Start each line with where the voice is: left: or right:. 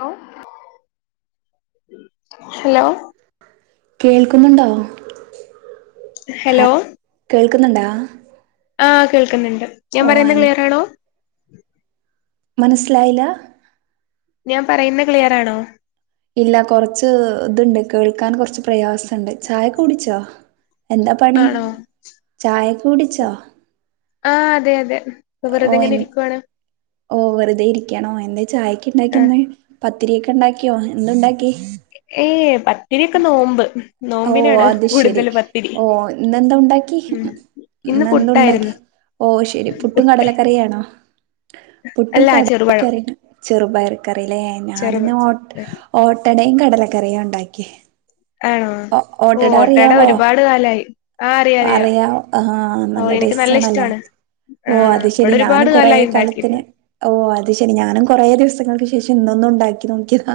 left: Hello hello
right: കേൾക്കുന്നുണ്ടോ
left: hello
right: ക്കുന്നുണ്ടാ
left: ആ കേൾക്കുന്നുണ്ട് ഞാൻ പറയുന്നത് ക്ലിയറാണോ
right: മനസ്സിലായില
left: ഞാൻ പറയുന്ന ക്ലിയറാണോ
right: ഇല്ല കൊറച്ച് ഇതുണ്ട് കേൾക്കാൻ കുറച്ച് പ്രയാസുണ്ട് ചായ കുടിച്ചോ എന്താ പണി
left: ആണോ
right: ചായ കുടിച്ച
left: ആഹ അതെ അതെ
right: ഓ
left: വെറുതെ
right: എ
left: ഇങ്ങനെ ഇരിക്കുവാണ്
right: ഓ വെറുതെ ഇരിക്കണോ എന്താ ചായക്ക്
left: ആ
right: ഉണ്ടാക്കിന്ന് പത്തിരി ക്ക ഇണ്ടാക്കിയോ എന്തു ഇണ്ടാക്കി
left: [unintelligible] പതി ത്തിരിക്കെ നോമ്പ്
right: ഓ
left: നോമ്പിനാണ്
right: അത് ശരി
left: കൂടുതൽ പത്തിരി
right: ഓ ഇന്നെന്ത ഉണ്ടാക്കി
left: ഉം ഇന്ന്
right: ഇന്നെന്ത ഉണ്ടാക്കി
left: പുട്ടായിരുന്നു
right: ഓ ശരി പുട്ടും
left: പുട്ട്
right: കടലക്കറിയാണോ പുട്ടും
left: അല്ല ചെറുപഴം
right: കടലക്കറ ചെറുപയറ കറില്ലേ ഞാനിന്ന്
left: ചെറുപഴം
right: ഓ ഓട്ട ടയും കടലക്കറിയ ഉണ്ടാക്കിയെ
left: ആണോ ഓ ഓട്ടട ഒരുപാട് കാലായി ആ അറിയാം അറിയാം
right: അറിയ ആഹ
left: ഓ
right: നല്ല
left: എനിക്ക്
right: ടേസ്റ്റ് ആണല്ലോ
left: ഇഷ്ടമാണ് ആ
right: ഓ അത് ശരി
left: ഇവിടെ
right: ഞാനും
left: ഒരുപാട്
right: കൊറേ
left: കാലായി
right: കാലത്തിന്
left: ഉണ്ടാക്കിയിട്ട്
right: ഓ അത് ശരി ഞാനും കൊറ ദിവസ ങ്ങൾക്ക് ശേഷം ഇന്നൊന്ന് ഉണ്ടാക്കി നോക്കിയതാ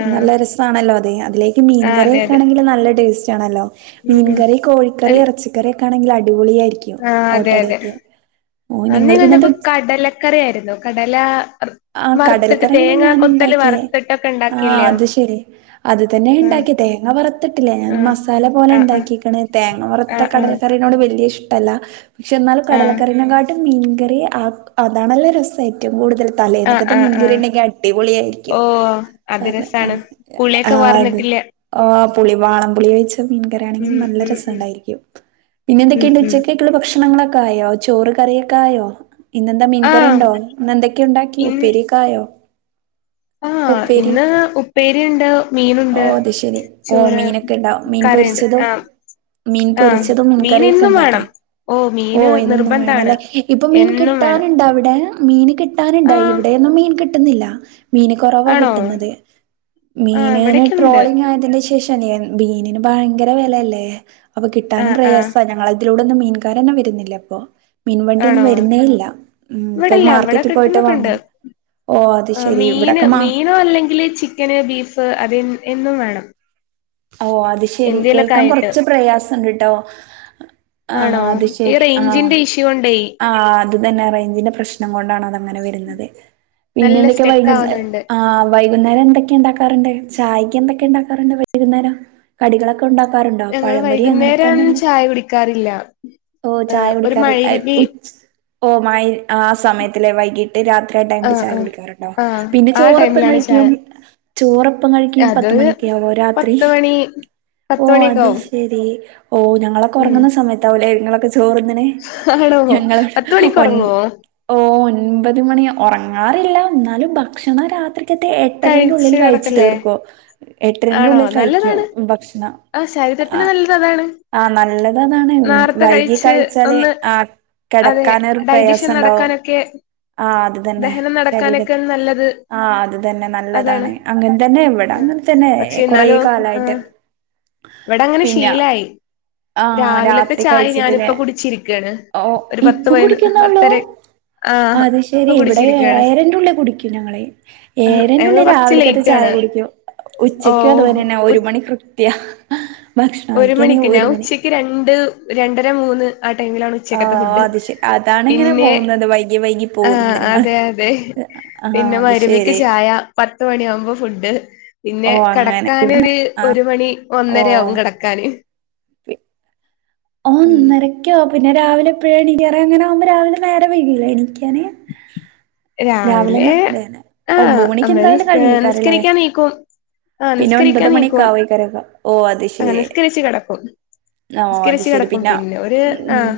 left: ആ
right: നല്ല രസമാണല്ലോ അതെ അതിലേക്ക്
left: ആ അതെ
right: മീൻകറിക്കെ
left: അതെ
right: ആണെങ്കിൽ നല്ല ടേസ്റ്റ് ജണല്ലോ
left: ഉം ഉം അ
right: കോഴിക്കറി ഇറച്ചിക്കറി ത്താണെങ്കിൽ അടിപൊളി ആയിരിക്കും
left: ആ അതെ അതെ
right: ഓട്ടടയ്ക്ക് ഓ
left: അന്ന്
right: നിങ്ങൾ
left: ഞാൻ
right: പിന്നെന്ത്
left: കണ്ടപ്പോ കടലക്കറി ആയിരുന്നു കടല
right: ആ
left: വറുത്തിട്ട്
right: കടലക്കറിയാണ്
left: തേങ്ങ
right: ഞാൻ
left: കൊത്തല്
right: ഇണ്ടാക്കിയേ
left: വറുത്തിട്ടൊക്കെ
right: ആ
left: ഉണ്ടാക്കില്ലയോ
right: അതു ശരി അതു തന്നെയാ
left: ആഹ്
right: ഇണ്ടാക്കിയേ തേങ്ങ വറത്തിട്ടില്ല ഞാൻ
left: ആഹ്
right: മസാല പോലെയാ
left: ആഹ്
right: ഉണ്ടാക്കിക്കണ്. തേങ്ങ വറുത്ത
left: ആഹ് ആഹ്
right: കടലക്കറിനോട് വലി വലിയ ഇഷ്ടല്ല പക്ഷെ എന്നാലും
left: ആഹ്
right: കടലക്കറിനെ കാട്ടി മീൻകറി ആ അതണല്ലോ രസം ഏറ്റവും കൂടുതൽ
left: ആഹ്
right: തലേന്നക്കത്തെ
left: ആഹ്
right: മീൻകറി
left: ആഹ്
right: ഉണ്ടെങ്കി അടിപൊളിയ ആയിരിക്കും
left: ഓ അത്
right: അത
left: രസാണ്
right: ആ
left: പുളിയൊക്കെ വാർന്നിട്ടില്ല
right: ആ ഓ പുളി വാളം പുളി ഒഴിച്ച് ട്ട് മീൻ കറിയാണെങ്കിൽ
left: ഉം
right: നല്ല
left: ഉം
right: രസം
left: ഉം
right: സണ്ടായിരിക്കും
left: ഉം
right: പിന്നെന്തൊക്കെയുണ്ട്
left: ഉം
right: ഉച്ചത്തേക്കുള്ള ഭക്ഷണങ്ങളൊ ക്കായോ ചോറ് കറിയൊക്കെ ആയോ ഇന്നെന്താ
left: ആഹ്
right: മീൻകറിണ്ടോ ഇന്നെന്തൊക്കെയുണ്ടാക്കി ഉപ്പേരിക്കായോ
left: ആ ഇന്ന് ഉപ്പേരി ണ്ട്
right: ഓ അത് ശെരി ഓ മീനൊക്കെണ്ടാവും മീൻ
left: കറിയുണ്ട്
right: പൊരിച്ചതും
left: ആഹ്
right: മീൻ
left: ആഹ്
right: പൊരിച്ചതും
left: മീൻ
right: മീൻകറിയൊക്കെ
left: എന്നും വേണം
right: ഉണ്ടാക്കിയാ ഓ
left: മീന്
right: എന്നും
left: നിർബന്ധാണ്
right: വേണല്ലേ ഇപ്പൊ മീൻ
left: എന്നും വേണം
right: കിട്ടാനുണ്ടോ അവിടെ മീൻ കിട്ടാനുണ്ട
left: ആഹ്
right: ഇവിടെ ഒന്നും മീൻ കി കിട്ടുന്നില്ല മീന് കുറവാ
left: ആണോ
right: കിട്ടുന്നത് മീൻ
left: ആഹ്
right: മീന്
left: ഇവിടൊക്കെയുണ്ട്
right: ട്രോളിംഗ് ആയതിന്റെ ശേഷം തന്നെയാ മീനിന് ഭഴ ങ്കര വെലയല്ലേ അപ്പം കിട്ടാനും
left: ആഹ് ആഹ്
right: പ്രയാസാ ഞങ്ങള ഇവിടൊന്നും മീൻകാരനെ വരുന്നില്ല ഇപ്പോ മീൻവണ്ടി ഒന്നും
left: ആണോ
right: വരുന്നേ ഇല്ല മ്മ് ഇപ്പൊ
left: ഇവിടില്ല ഇവിടെ
right: മാർക്കറ്റി പോയിട്ട
left: കിട്ടുന്നൊക്കെണ്ട്
right: വാങ്ങും ഓ അത്
left: ആഹ്
right: ശെരി
left: മീന്
right: ഇവിടൊക്കെ മാ
left: ഫ് അത് എന്നും വേണം
right: ഓ അത് ശെരി
left: എന്തേലൊക്കെ
right: കേൾക്കാൻ
left: ആയിട്ട്
right: കൊറച്ച് പ്രയാസണ്ട് ട്ടോ ആ
left: ആണോ
right: അത്
left: ഈ
right: ശരി ആ
left: റേഞ്ചിന്റെ ഇഷ്യൂ കൊണ്ടേ
right: ആ അത്‌തന്നെ റേഞ്ചിന്റെ പ്രശ്നം കൊണ്ടാണ് അങ്ങനെ വരുന്നത്
left: നല്ല
right: പിന്നൊന്തെക്കെക്കെ
left: സ്റ്റെക്ക്
right: വൈകുന്നേരം
left: ആവുന്നുണ്ട്
right: ആ വൈ കുന്നേരം എന്തൊക്കെ ണ്ടാക്കാറുണ്ട് ചായ്ക്ക് എന്തൊക്കെ ഉണ്ടാക്കാറുണ്ട് വൈ വൈകുന്നേരം കടികളൊക്കെ ക്കൊണ്ടാക്കാറുണ്ടോ
left: ഞങ്ങള്
right: പഴമ്പൊരി അങ്ങനത്തെ
left: വൈകുന്നേരം
right: എന്തെങ്കില
left: ചായ കുടിക്കാറില്ല
right: ഓ ചായ
left: ഏഹ് ഒരു മഴരിബി
right: കുടിക്കാറില്ല ഓ സമയത്തിലെ വൈകി ട്ട് രാത്രിയായ ടൈമില്
left: ആഹ്
right: ചായ
left: ആഹ്
right: കുടിക്കാറുണ്ടോ
left: ആഹ്
right: പിന്നെ
left: ആ
right: ചോറെപ്പം
left: ടൈമിലാണ് ചായ
right: കഴിക്കും ചോറപ്പം കഴിക്കും പത്തുമണിക്കോ ആവും ഒരാ
left: ത്ത് മണി പത്ത് മണിയൊക്കെ ആവും
right: [inaudible] ഓ ഞങ്ങളൊക്കെ
left: ഉം
right: ഒറങ്ങുന്ന സമയത്താവൂലേ നിങ്ങളൊക്കെ ചോറ്ന്ന്ണ്
left: ആണോ
right: ഞങ്ങള്
left: പത്ത് മണിക്ക്
right: ഒൻ
left: ഉറങ്ങുവോ
right: ഓന് ഒൻപതു മണി ഉറങ്ങാറില്ല ന്നാലും ഭക്ഷണം രാത്രി ക്കത്തെ എട്ടരന്റെ ഉള്ളിൽ കഴിച്ച് തീർക്കും ഏട്ടരന്റെ
left: ആണോ
right: ഉള്ളിൽ ഴിക്കും
left: നല്ലതാണ്
right: ഭക്ഷണം
left: ആഹ്
right: ആ
left: ശരീരത്തിന് നല്ലത് അതാണ്
right: ആ നല്ലതതാണ്
left: നേർത്തെ
right: വൈകി
left: കഴിച്ച്
right: കഴിച്ചാല്
left: ഒന്ന്
right: ആ
left: അതെ
right: കെടക്കാനൊരു
left: ഡൈജഷൻ
right: പ്രയാസണ്ടാവും
left: നടക്കാനൊക്കെ
right: ആ അത് തന്നെ
left: ദഹനം
right: ശരീത്തി
left: നടക്കാനൊക്കെ നല്ലത്
right: ആ അത് തന്നെ
left: അതാണ്
right: നല്ലതാണ് അങ്ങനെ തന്നെ ഇവിട അങ്ങനെ തന്നെ
left: പക്ഷെ
right: കുറെ
left: എന്നാലും ആ
right: കാലായിട്ട്
left: ഇവിടെ അങ്ങനെ
right: പിന്നെ
left: ശീലായി
right: ആ
left: രാവിലത്തെ
right: രാത്രി
left: ചായ ഞാനിപ്പ
right: കഴിച്ചിട്ടിലെ
left: കുടിച്ചിരിക്കയാണ്
right: ഓ
left: ഒരു പത്ത്
right: ഇപ്പം
left: പതിന
right: കുടിക്കുന്നേ ഉള്ളൂ
left: പത്തര ആ
right: അത്
left: ഇപ്പൊ
right: ശരി ഇവിടെ
left: കുടിച്ചിരിക്കയാണ്
right: ഏഴരന്റെ ഉള്ളിൽ കുടിക്കും ഞങ്ങളെ ഏഴരന്റെ
left: ഞങ്ങ
right: ഉള്ളിൽ
left: കുറച്ച്
right: രാവിലക്കത്തെ
left: ലേറ്റ്
right: ചായ
left: ആണ്
right: കുടിക്കും
left: ഓ
right: ഉച്ചയ് അത് പോലെന്നെ ഒരു മണി കൃ ത്യ
left: ഒരു മണിക്ക് ഞാൻ ഉച്ചക്ക് രണ്ട് രണ്ടര മൂന്ന് ആ ടൈമിലാണ്
right: ആ
left: ഉച്ചക്കത്തെ ഫുഡ്
right: അത് ശരി അതാണ് ഇങ്ങനെ
left: പിന്നെ
right: പോകുന്നത് വൈകി വൈകി
left: ആഹ്
right: പോകുന്നത്ങ്ങൾ
left: അതെ അതെ
right: ആ
left: പിന്നെ
right: അത്
left: മഗ്‌രിബിക്ക്
right: ശരി
left: ചായ പത്ത് മണിയ ആകുമ്പോ ഫുഡ് പിന്നെ
right: ഓ അങ്ങനെ
left: കിടക്കനോരു
right: ആഹ്
left: ഒരു മണി
right: ഓ
left: ഒന്നരയാവും കിടക്ക
right: [unintelligible]
left: ഉം
right: ഒന്നരക്കോ പിന്നെ രാവിലെ എപ്പോഴും എണിക്കാറ് അങ്ങനെ ആകുമ്പോ രാവിലെ നേരെ വൈകല്ലെ എണിക്കാന്
left: രാവിലെ
right: രാവിലെന്ന് [unintelligible] ഒമ്പ
left: ആഹ്
right: മണിക്ക്
left: നമ്മള്
right: എന്തായാലും
left: നിസ്
right: കഴിയക്കാറല്ലേ
left: നിസ്കരിക്കാൻ നീക്കും ആഹ്
right: പിന്നെ ഒൻപത്
left: നിസ്കരിക്കാൻ
right: മണിക്കെ
left: നീക്കും
right: ആവോയിക്കരക്ക ഓ അത്
left: ആഹ്
right: ശരി
left: നിസ്കരിച്ച് കെടക്കും
right: അത് ശരി
left: നിസ്കരിച്ച്
right: ശരി
left: കെടക്കും
right: പിന്നെ
left: ഒരു ആഹ്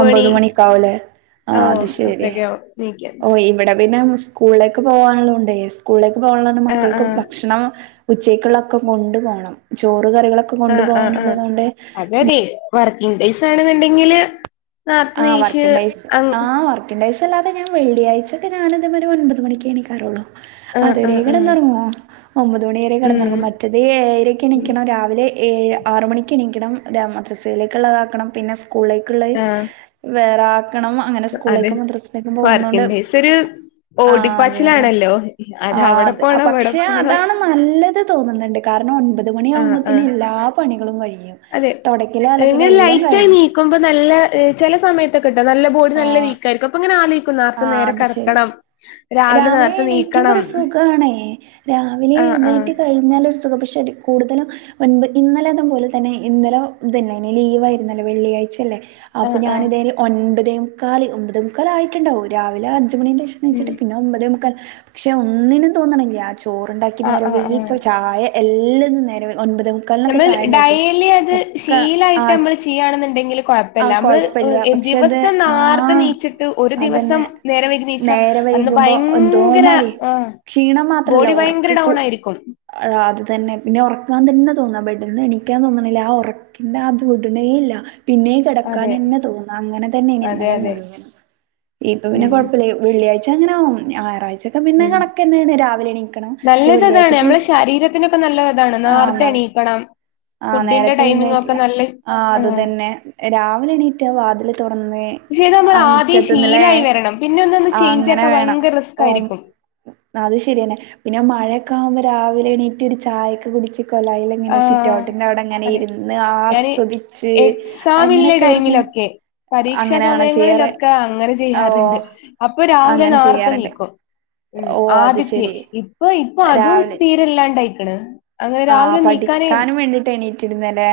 right: ഒമ്പത് മണിക്കാവൂലെ ആ
left: ഓഹ്
right: അത് ശരി
left: അത്രയൊക്കെയാവും നീക്കാൻ
right: ഓ ഇവിടെ പിന്നെ സ്കൂളിലേക്ക് പോകാനുള്ളുണ്ടെ സ്കൂളില പോകാനുള്ള
left: ആഹ്
right: മക്കൾക്ക്
left: ആഹ്
right: ഭക്ഷണം ഉച്ചക്കുള്ളക്കെ കൊണ്ട് പോണം ചോറ് കറികളൊക്കെ കൊണ്ടു
left: ആഹ് ആഹ് ആഹ്
right: പോകാനുള്ളതുകൊണ്ട്
left: അതതെ വർക്കിംഗ് ഡേയ്സ് ആണെന്നുണ്ടെങ്കിൽ
right: ആ വർക്കിങ്ങ് ഡേയ്സ് ആ വർക്കിങ്ങ് ഡേയ്സ് അല്ലാതെ ഞാൻ വെള്ളിയഴ്ച്ചക്കെ ഞാൻ ഒരു ഒൻമ്പത് മണിക്കേ എണിക്കാറുള്ളൂ.
left: ആഹ് ആഹ്
right: അതുവരെയും
left: ആഹ്
right: കിടന്നുറങ്ങുവോ? ഒമ്പത് മണിയരെ
left: ഉം
right: കിടന്നിറങ്ങും മറ്റേത് ഏഴരയ്ക്ക് എണിക്കണം രാവിലെ ഏഴ് ആറ് മണിക്ക് എണീക്കണം മദ്രസയിലേക്കുള്ളതാക്കണം പിന്നെ സ് സകൂളിലേക്കുള്ളത്
left: ആഹ്
right: [unintelligible] ക്കണം അങ്ങനെ
left: അതെ
right: സ്കൂളിലേക്കു മദ്രസയിലേക്കു പോകുന്ന കൊണ്ട്
left: വർക്കിംഗ് ഡേയ്സ് ഒരു
right: ആ അത് തന്നെ
left: ഓടിപ്പാച്ചിലാണല്ലോ അത്
right: ആ
left: അവിടെ
right: ആ
left: പോണം ഇവിടെ
right: പക്ഷേ
left: പോണം
right: അതാണ് നല്ലത് തോന്നുന്നുണ്ട്. കാരണം ഒൻപ പത്
left: ആഹ്
right: മണിയാകുമ്പഴത്തേക്കിന്
left: ആഹ്
right: എല്ലാ പണിയും കഴിയും
left: അതെ
right: തുടക്കലും അലക്കലും
left: ഇങ്ങനെ
right: എല്ലാം കഴിയും.
left: സമയത്തൊക്കെ കട്ടോ നല്ല ബോഡി നല്ല വീക്കായിരിക്കും അപ്പൊ ആ
right: ആ അത് ശരി. രാവിലെ
left: നേരത്തെ
right: എണീക്കുമ്പോ
left: നീക്കണം
right: ഒരു സുഖണേ. രാവിലെ
left: ആഹ് ആഹ്
right: എഴുന്നേറ്റ്കഴിഞ്ഞാൽ ഒരു സുഖം പക്ഷെ ശരി കൂടുതലും മുൻപ് ഇന്നലെഅതു പോലെ തന്നെ ഇന്നലെ ഇതല്ലേ അ ലീവ് ആയിരുന്നല്ലേ വെള്ളിആഴ്ച അല്ലേ. അപ്പൊ
left: ആഹ്
right: ഞാൻ
left: ആഹ്
right: എന്തായാലും ഒൻപത് മുകാല് ഒമ്പതെ മുക്കാൽ ആയി ണ്ടാവ രാവില അഞ്
left: ഉം
right: ണിച്ചിട്ട് പിന്നെഒമ്പതേമു പക്ഷെ ഒന്നിനും തോണണില്ല.
left: ആഹ്
right: ചോറുണ്ടാക്കിനേരമില്ല.
left: ആഹ്
right: ഇനി
left: ആഹ്
right: ഇപ്പ ചായ എല്ലാരും നേരെ
left: നമ്മൾ ഡെലി അത്
right: ഒക്കെ
left: ശീലായിട്ട് നമ്മള് ചെയ്യയാണെന്നുണ്ടെങ്കിൽ കൊഴ
right: ആ കൊഴപ്പില്ല പക്ഷെ അത് ആ
left: നീച്ചിട്ട് ഒരു ദിവസം
right: അതന്നെ
left: നേരം വൈകി നീച്ചാ
right: നേരം
left: അന്ന്
right: വൈകുമ്പോ എന്തോ
left: ഭയങ്കര
right: മാരി
left: ആഹ്
right: ക്ഷീണം മാത്രല്ല
left: ബോഡി ഭയങ്കര
right: ഉറക്കക്കൂ
left: ഡൗൺ ആയിരിക്കും
right: ആ അത് തന്നെ പിന്നെ ഉറക്കാൻ തന്നെ തോന്നു ബെഡിന്ന്എണിക്കാൻ തോണന്നില്ല. ആ ഉറക്കിന്റെ അത് ബിഡണേ ഇല്ല. പിന്നെയുംകിടക്കാൻ
left: അതെ
right: തന്നെ തോന്നാഅങ്ങനെ തന്നെ ഇനി
left: അതെ
right: ഇന്നലെ
left: അതെ
right: മുഴുവനു. ഇപ്പൊ പിന്നെ
left: ഉം
right: കൊഴപ്പില്ല വെള്ളിയാഴ് പക്ഷ അങ്ങനെഞായറാഴ് പിന്നെ
left: ഉം
right: കണക്കന്നെ രാവിലെ നീക്കണം പക്ഷെ
left: നല്ലത്
right: വെള്ളിയാഴ്ച്ച
left: അതാണ്
right: ഫുൾ
left: നമ്മളെ ശരീരത്തിനൊക്കെ നല്ലത് അതാണ്
right: ആ
left: നേർത്തെ എണീക്കണം
right: ആ
left: ഫുഡിന്റെ
right: നേരത്തെ
left: ടൈമിംഗ് ഒക്കെ
right: എഴുന്നേറ്റില്ല
left: നല്ല
right: ആ അതു
left: ആഹ്
right: തന്നെ രാവിലെ എണീറ്റ വാതില തുറന്ന്
left: പക്ഷെ ഇത് നമ്മൾ
right: ആ
left: ആദ്യം
right: മുറ്റത്ത്ന്നല്ലേ
left: ശീലായി വരണം പിന്നെ ഒന്നൊന്ന്
right: ആ
left: ചേഞ്ച്
right: അങ്ങനെ
left: ആക്കാൻ
right: വേണം
left: ഭയങ്കര റിസ്ക്
right: ഓ
left: ആയിരിക്കും
right: അത് ശരിയന്നെ പിന്നെ മഴയൊക്കെ ആകുമ്പോ രാവിലെ എണീറ്റ് ഒരു ചായയൊക്കെ കുടിച്ച് കോലായിൽ ഇങ്ങനെ
left: ആഹ്
right: സിറ്റഔട്ടിന്റെ അവിടെ അങ്ങനെ
left: അതെ
right: ഇരുന്ന് ആസ്വദിച്ച്
left: മിലെ
right: അങ്ങനെയൊക്കെ ഇരിക്ക
left: ടൈമിലൊക്കെ പരീക്ഷാ
right: അങ്ങനെയാണോ ചെയ്യാറ്
left: സമയങ്ങളിലൊക്കെ അങ്ങനെ ചെയ്യാറുണ്ട്
right: ഓഹ്
left: അപ്പൊ രാവിലെ
right: അങ്ങനെ
left: നേർത്തെ
right: ചെയ്യാറ്ണ്ട്
left: എണിക്കും.
right: ഓഹ് അത്
left: ആദ്യക്കെ
right: ശരി
left: ഇപ്പ ഇപ്പൊ അതും
right: രാവിലെ
left: തീരെല്ലാണ്ടയിക്കണ് അങ്ങനെ രാവിലെ ന
right: ഠിക്കാനും വേണ്ടിട്ട് എണീറ്റിരുന്നല്ലേ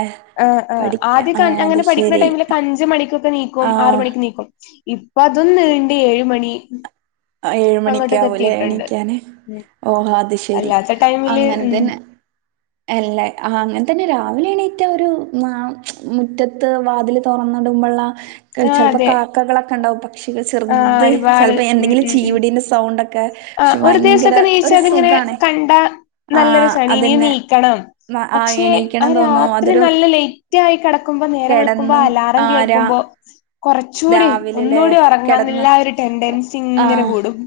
right: പഠിക്കാ ആ അത്. ശരി
left: ടൈമൊക്ക അഞ്ച് മണിക്കൊക്കെ നീക്കും ആറ്
right: ആഹ്
left: മണിക്ക് നീക്കും ഇപ്പൊ ഇപ്പൊ അതും നീണ്ട് ഏഴു മണി
right: ഏഴ്
left: അങ്ങോട്ടൊക്കെ
right: മണിക്കാവൂലെ
left: എത്തിയിട്ടുണ്ട്
right: എണീക്കാനെ
left: ഉം
right: ഓഹോ അത് ശരി
left: അല്ലാത്ത ടൈമില്
right: അങ്ങനെ
left: ഉം
right: തന്നെ അല്ലേ അങ്ങനെ തന്നെ രാവിലെ എണീ മറ്റ ഒരു മുറ്റത്ത് വാതിൽ തുറന്നിടുമ്പോള്ള
left: ആഹ്
right: ചെല്പ്പോ
left: അതെ
right: കാക്കകളൊക്കെ ണ്ടാവും പക്ഷികെ
left: ആഹ്
right: ചെറുത് ചെലപ്പോൾ എന്തെങ്കിലും ചീവിടിന്റെ സൗണ്ട് ഒക്കെ
left: ആ ഒരു ദിവസൊക്കെ നീയിച്ചാ അതിങ്ങനെ
right: സുഖാണ്
left: കണ്ടാ നല്ലൊരു
right: ആഹ്
left: സണി ഇനി
right: അതന്നെ
left: നീക്കണം
right: ആഹ്
left: പക്ഷെ ആ
right: എണീക്കണം തോന്നും
left: രാത്രി
right: അതൊരു
left: നല്ല ലേറ്റ് ആയി കിടക്കുമ്പോ നേരം വിളക്കുമ്പോ
right: കെടന്നും
left: അലാറം
right: ആരാ
left: കേൾക്കുമ്പോ കുറച്ചുകൂടി
right: രാവിലെല്ലേ
left: ഒന്നുകൂടി
right: കെടന്ന്
left: ഉറങ്ങാന്നില്ല ഒരു ടെൻറൻസി ഇങ്ങനെ കൂടും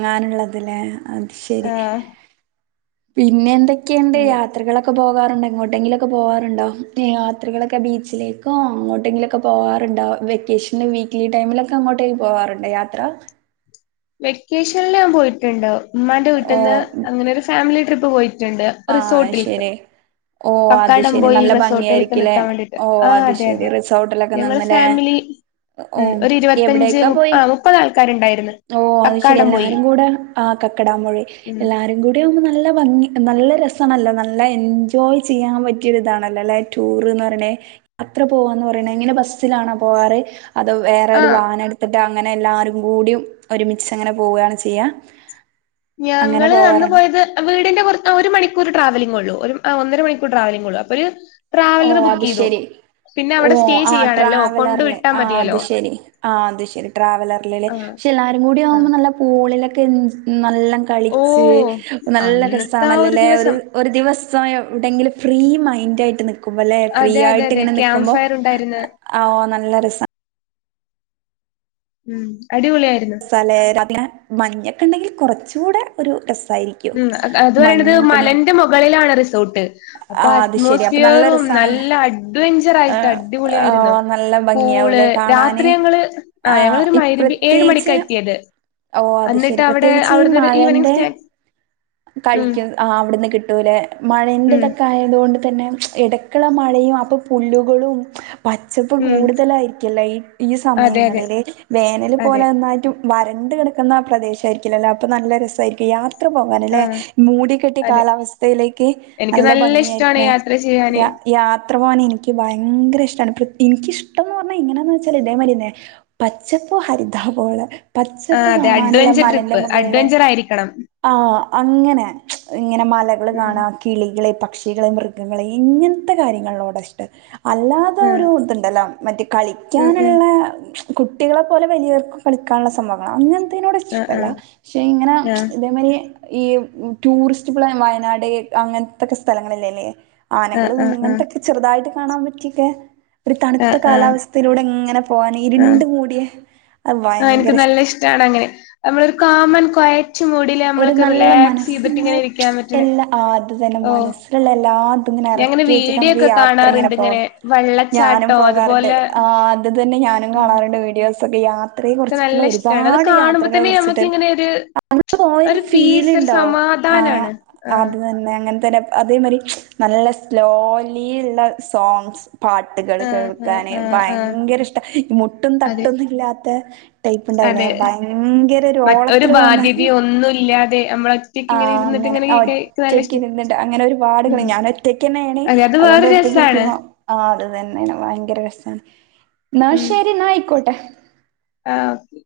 right: അങ്ങാനുള്ളതിൽ അത് ശരി
left: ആഹ്
right: പിന്നെ എന്തൊക്ക ണ്ട്
left: അങ്ങനെ
right: യാത്രകളൊക്കെ പോ പോകാറുണ്ട് എങ്ങോട്ടങ്കിലുക്കെ പോകാറുണ്ടോ യാത്രകളൊക്കെ ബീച്ചിലേക്കോ അങ്ങോട്ടെങ്കിലുംക്കെ പോകാറുണ്ടോ വെക്കേഷനി വീക്കലി ടൈമിലൊക്കെ അങ്ങോട്ടേ പോകാറുണ്ട് യാത്ര
left: വെക്കേഷനിൽ ഞാൻ പോയിട്ടുണ്ട് ഉമ്മാന്റെ വീട്ടിൽ
right: ഓ
left: നിന്ന് അങ്ങനെ ഒരു ഫാമിലി പോയി ണ്ട്
right: ആഹ്
left: റിസോർട്ടിൽക്ക്
right: ശരി ഓ അത് ശരി
left: കക്കാടംപോയിൽ
right: നല്ല ഭംഗിയ
left: റിസോർട്ടിൽക്ക്
right: ആയിരിക്കില്ലേ
left: നിക്കാൻ വേണ്ടിട്ട്
right: ഓ
left: ആഹ്
right: അത്
left: അതെ
right: ശരി
left: അതെ
right: റിസോർട്ടിലൊക്കെ
left: ഞങ്ങള്
right: നിന്നല്ലേ
left: ഫാമിലി
right: ഓ
left: ഉം ഒരു ഇരുപത്തഞ്ച്
right: എവിടെക്കാ
left: മു
right: പോയി
left: ആ മുപ്പത് ആൾക്കാരുണ്ടായിരുന്നു
right: ഓ അത് ശരി
left: കക്കാടംപൊയിൽ
right: എല്ലാരും കൂടെ ആ കക്കടാമഴി
left: ഉം
right: എല്ലാരും കൂടെ ആവുമ്പോ നല്ല ഭംഗി നല്ല രസണല്ലോ നല്ല എൻജോയ് ചെയ്യാൻ പറ്റിയ ഇതാണല്ലോ അല്ല ടൂർ എന്ന് പറയണേ യാത്ര പോവാന്ന് പറയണ ഇങ്ങനെ ബസ്സിലാണോ പോവാറ് അത വേറെ ഒരു
left: ആഹ്
right: വാഹന എടു അങ്ങനെ എല്ലാരും കൂടിയും ഒരുമിച്ച അങ്ങനെ പോവുകയാണ് ചെയ്യാ അങ്ങനെ
left: ഞങ്ങള് അന്ന്
right: പോവാറാണ്
left: പോയത് വീടിന്റെ കുറ ഒരു മണിക്ക ഒരു ട്രാവലി് ഉള്ളൂ ഒരു ഒന്നര മണിക്കൂർട്രാവലിംഗ ഉള്ളൂ അപ്പൊ ഒരു
right: ഓ
left: ട്രാവലർ ബുക്ക്
right: അത്
left: ചെയ്തു
right: ശരി
left: പിന്നെ
right: ഓ
left: അവിടെ സ്റ്റേ
right: ആ
left: ചെയ്യാണല്ലോ കൊണ്ട്
right: ട്രാവലറിൽ
left: വിട്ടാ
right: ആ അത്
left: മതിയല്ലോ
right: ശെരി ആ അത് ശരി ട്രാവലറിലല്ലേ
left: ആഹ്
right: പക്ഷെ എല്ലാരും കൂടി ആവുമ്പോ
left: ആഹ്
right: നല്ല പോളിലക്കെ നല്ല കളിച്ചു
left: ഓഹ്
right: നല്ല
left: അന്നത്തെ ആ ഒരു
right: രസമാണല്ല
left: ദിവസം
right: ഒരു ദിവസം എവിടെങ്കിലും ഫ്രീ മൈൻഡായിട്ട് ഉവ്യല്ലേ ഫ്രീ
left: അതെ അതെ
right: ആയിട്ട്
left: അതെ
right: ഇങ്ങനെ
left: ക്യാമ്പ്
right: നക്കുമ്പോ
left: ഫയർ ഉണ്ടായിരുന്നു
right: ആ നല്ലറിസ
left: ഉം അടിപൊളിയായി
right: മസാലെ [unintelligible] മഞ്ഞ ഒക്കെ ഉണ്ടെങ്കിൽ കുറച്ച് കൂടെ ഒരു രസം
left: ഉം അത് പറയണത് മലന്റെ മുകളിലാണ് റിസോർട്ട് അപ്പൊ
right: ആ അത് ശെരി അപ്പൊ നല്ല
left: അറ്റ്മോസ്ഫിയറും നല്ല
right: രസാണ്
left: അഡ്വെഞ്ചറ ആയിട്ട് അടിപൊളിയായിരുന്നു
right: ആഹ് നല്ല
left: പൂള്
right: ഭംഗിയാവൂലേ കാണാന്
left: രാത്രി ഞങ്ങള് ആ
right: ആഹ്
left: ഞങ്ങളൊരു
right: ഇ
left: [unintelligible] ഏഴു മണി
right: പ്രത്യേകിച്ച്
left: ക്കത്തിയത്
right: ഓ അത് ശെരി പ്രത്യേകിച്ച് ഈ
left: ഈവനിങ്
right: മഴൻ്റെ
left: സ്നാക്സ് ഉം
right: കഴിക്കും ആ അവിടുന്ന് കിട്ടൂലെ
left: ഉം
right: മഴേന്റെതൊക്കെ ആയതുകൊണ്ട് തന്നെ ഇടയ്ക്കുള്ള മഴയും അപ്പൊ പുല്ലുകളും പച്ചപ്പ്
left: ഉം
right: കൂടുതലായിരിക്കല്ല ഈ ഈ
left: അതെ അതെ
right: സമയങ്ങളില് വേനല്
left: അതെ
right: പോലെ നന്നായിട്ട് വരണ്ട് കിടക്കുന്ന ആ പ്രദേശ ആയിരിക്കില്ലല്ലോ അപ്പൊ നല്ല രസായിരിക്കും യാത്ര പോവാനല്ലേ
left: ആഹ്
right: മൂടിക്കെട്ടിയ
left: അതെ
right: കാലാവസ്ഥയിലേക്ക്
left: എനിക്ക്
right: നല്ല
left: ഇഷ്ടാണ്
right: ഭംഗിയായിരിക്കില്ലേ,
left: യാത്ര ചെയ്യാന്
right: യാ യാത്ര പോവാൻ എനിക്ക് ഭയങ്കര ഇഷ്ടാണ്, പ്ര നിക്ക് ഇഷ് ഇഷ്ടംന്ന് പറഞ്ഞ ഇങ്ങനന്ന് വെച്ചാല് ഇതേമാതിരി തന്നെ പച്ചപ്പും ഹരിതാഭവും ഒള്ളെ
left: ആ അതെ അഡ്വഞ്ചർ ട്രിപ്പ് അഡ്വഞ്ചർ ആയിരിക്കണം.
right: ആ അങ്ങനെ ഇങ്ങനെ മലകൾ
left: ഉം
right: കാണാം, കിളികളെ പ പക്ഷികളേം മൃഗങ്ങളെ ഇങ്ങനത്തെ കാര്യങ്ങളോട ഇഷ്ട അല്ലാതെ
left: ആഹ്
right: ഒരു ഇതുണ്ടല്ലോ മറ്റേ
left: ഉം ഉം
right: കളിക്കാനുള്ള കുട്ടികളെ പോലെ വലിയവർക്കും കളിക്കാനുള്ള സംഭവങ്ങളാ അങ്ങന് അതിനോട്
left: ആഹ്
right: ഇഷ്ടല്ല
left: ആഹ്
right: ക്ഷേ ഇങ്ങനെ ഇതേമാരി ഈ ടൂറിസ്റ്റ് പ്ല വയനാട് അങ്ങനത്തെക്കെ സ്ഥലങ്ങളല്ലേലേ
left: ആഹ്
right: ആനകളും
left: ആഹ് ആഹ് ആഹ്
right: ഇങ്ങനത്തെക്കെ ചെറുതായിട്ട് കാണാൻ പറ്റിയക്കെ ഒരു തണുത്ത
left: ആഹ് ആഹ്
right: കാലാവസ്ഥയിലൂടെ ഇങ്ങനെ പോകാൻ ഇരുണ്ടു മൂടിയെ
left: ആ എനിക്ക് നല്ല ഇഷ് ഷ്ടാണങ്ങനെ നമ്മള് ഒരു കാം ആൻ കൊയ
right: ഒരു നല്ല മനസ്സ് ഇങ്ങനെ
left: ഇരിക്കാൻ പറ്റണെ
right: എല്ലാ ആ അത് തന്നെ
left: ഓഹ്
right: മനസ്സിലുള്ള എല്ലാതും ഇങ്ങനെ
left: ഞാങ്ങനെ
right: എറക്കി വെച്ചിട്ട്
left: വീഡിയോ
right: നമുക്ക്
left: ഒക്കെ
right: യാത്ര ഇങ്ങനെ
left: കാണാറുണ്ട്
right: പോ ഞാനും
left: വെള്ളച്ചാട്ടോ
right: പോകാറുണ്ട്,
left: അതുപോലെ
right: ആ അത് തന്നെ ഞാനും കാണാറുണ്ട് വീഡിയോസ് [unintelligible]
left: ക്കെ നല്ല ഇഷ്ടാണ്, അത്
right: ഒരുപാട്
left: കാണുമ്പോ തന്നെ നമ്മക്ക് ഇങ്ങനെ ഒരു
right: [unintelligible] പോയ ഒരു
left: പീസ് ഒരു
right: ഫീൽണ്ടാവും ആ
left: സമാധാനാണ്. ആഹ്
right: അത് തന്നെ. അങ്ങൻ തന്നെ അതേമാരി നല്ല സ്ലോലിള്ള സോങ്സ് പാട്ടുകള്
left: ആഹ് ആഹ്
right: കേൾക്കാന്
left: ആഹ് ആഹ്
right: ഭയങ്കര ഇഷ്ടാ മുട്ടും
left: അതെ
right: തട്ടൊന്നില്ലാത് തെ ടൈപ്പ് ഇണ്ടാവുലേ
left: അതെ
right: ഭയങ്കര ഒരു ഓളത്തില് പോകുന്ന
left: [unintelligible] ഒന്നുല് ല്ലാതെ
right: ആ അങ്ങനെ ആ
left: നല്ല
right: ഒറ്റക്ക്
left: ഇഷ്ട
right: ഇരുന്നിട്ട് അങ്ങനെ
left: ഉം
right: ഒരുപാടുക ഞാൻ ഒറ്റക്ക്ന്നെ ആണ്
left: അതെ അത്
right: അതുകൊണ്ട്
left: വേറൊരു
right: ഒറ്റക്ക്
left: രസാണ്.
right: ഇരിക്കുമ്പ ആ അത്തന്നെയാണ് ഭയങ്കര രസാണ്, ന്നാശെരി എന്ന ആയിക്കോട്ടെ.
left: ആ ഓക്കെ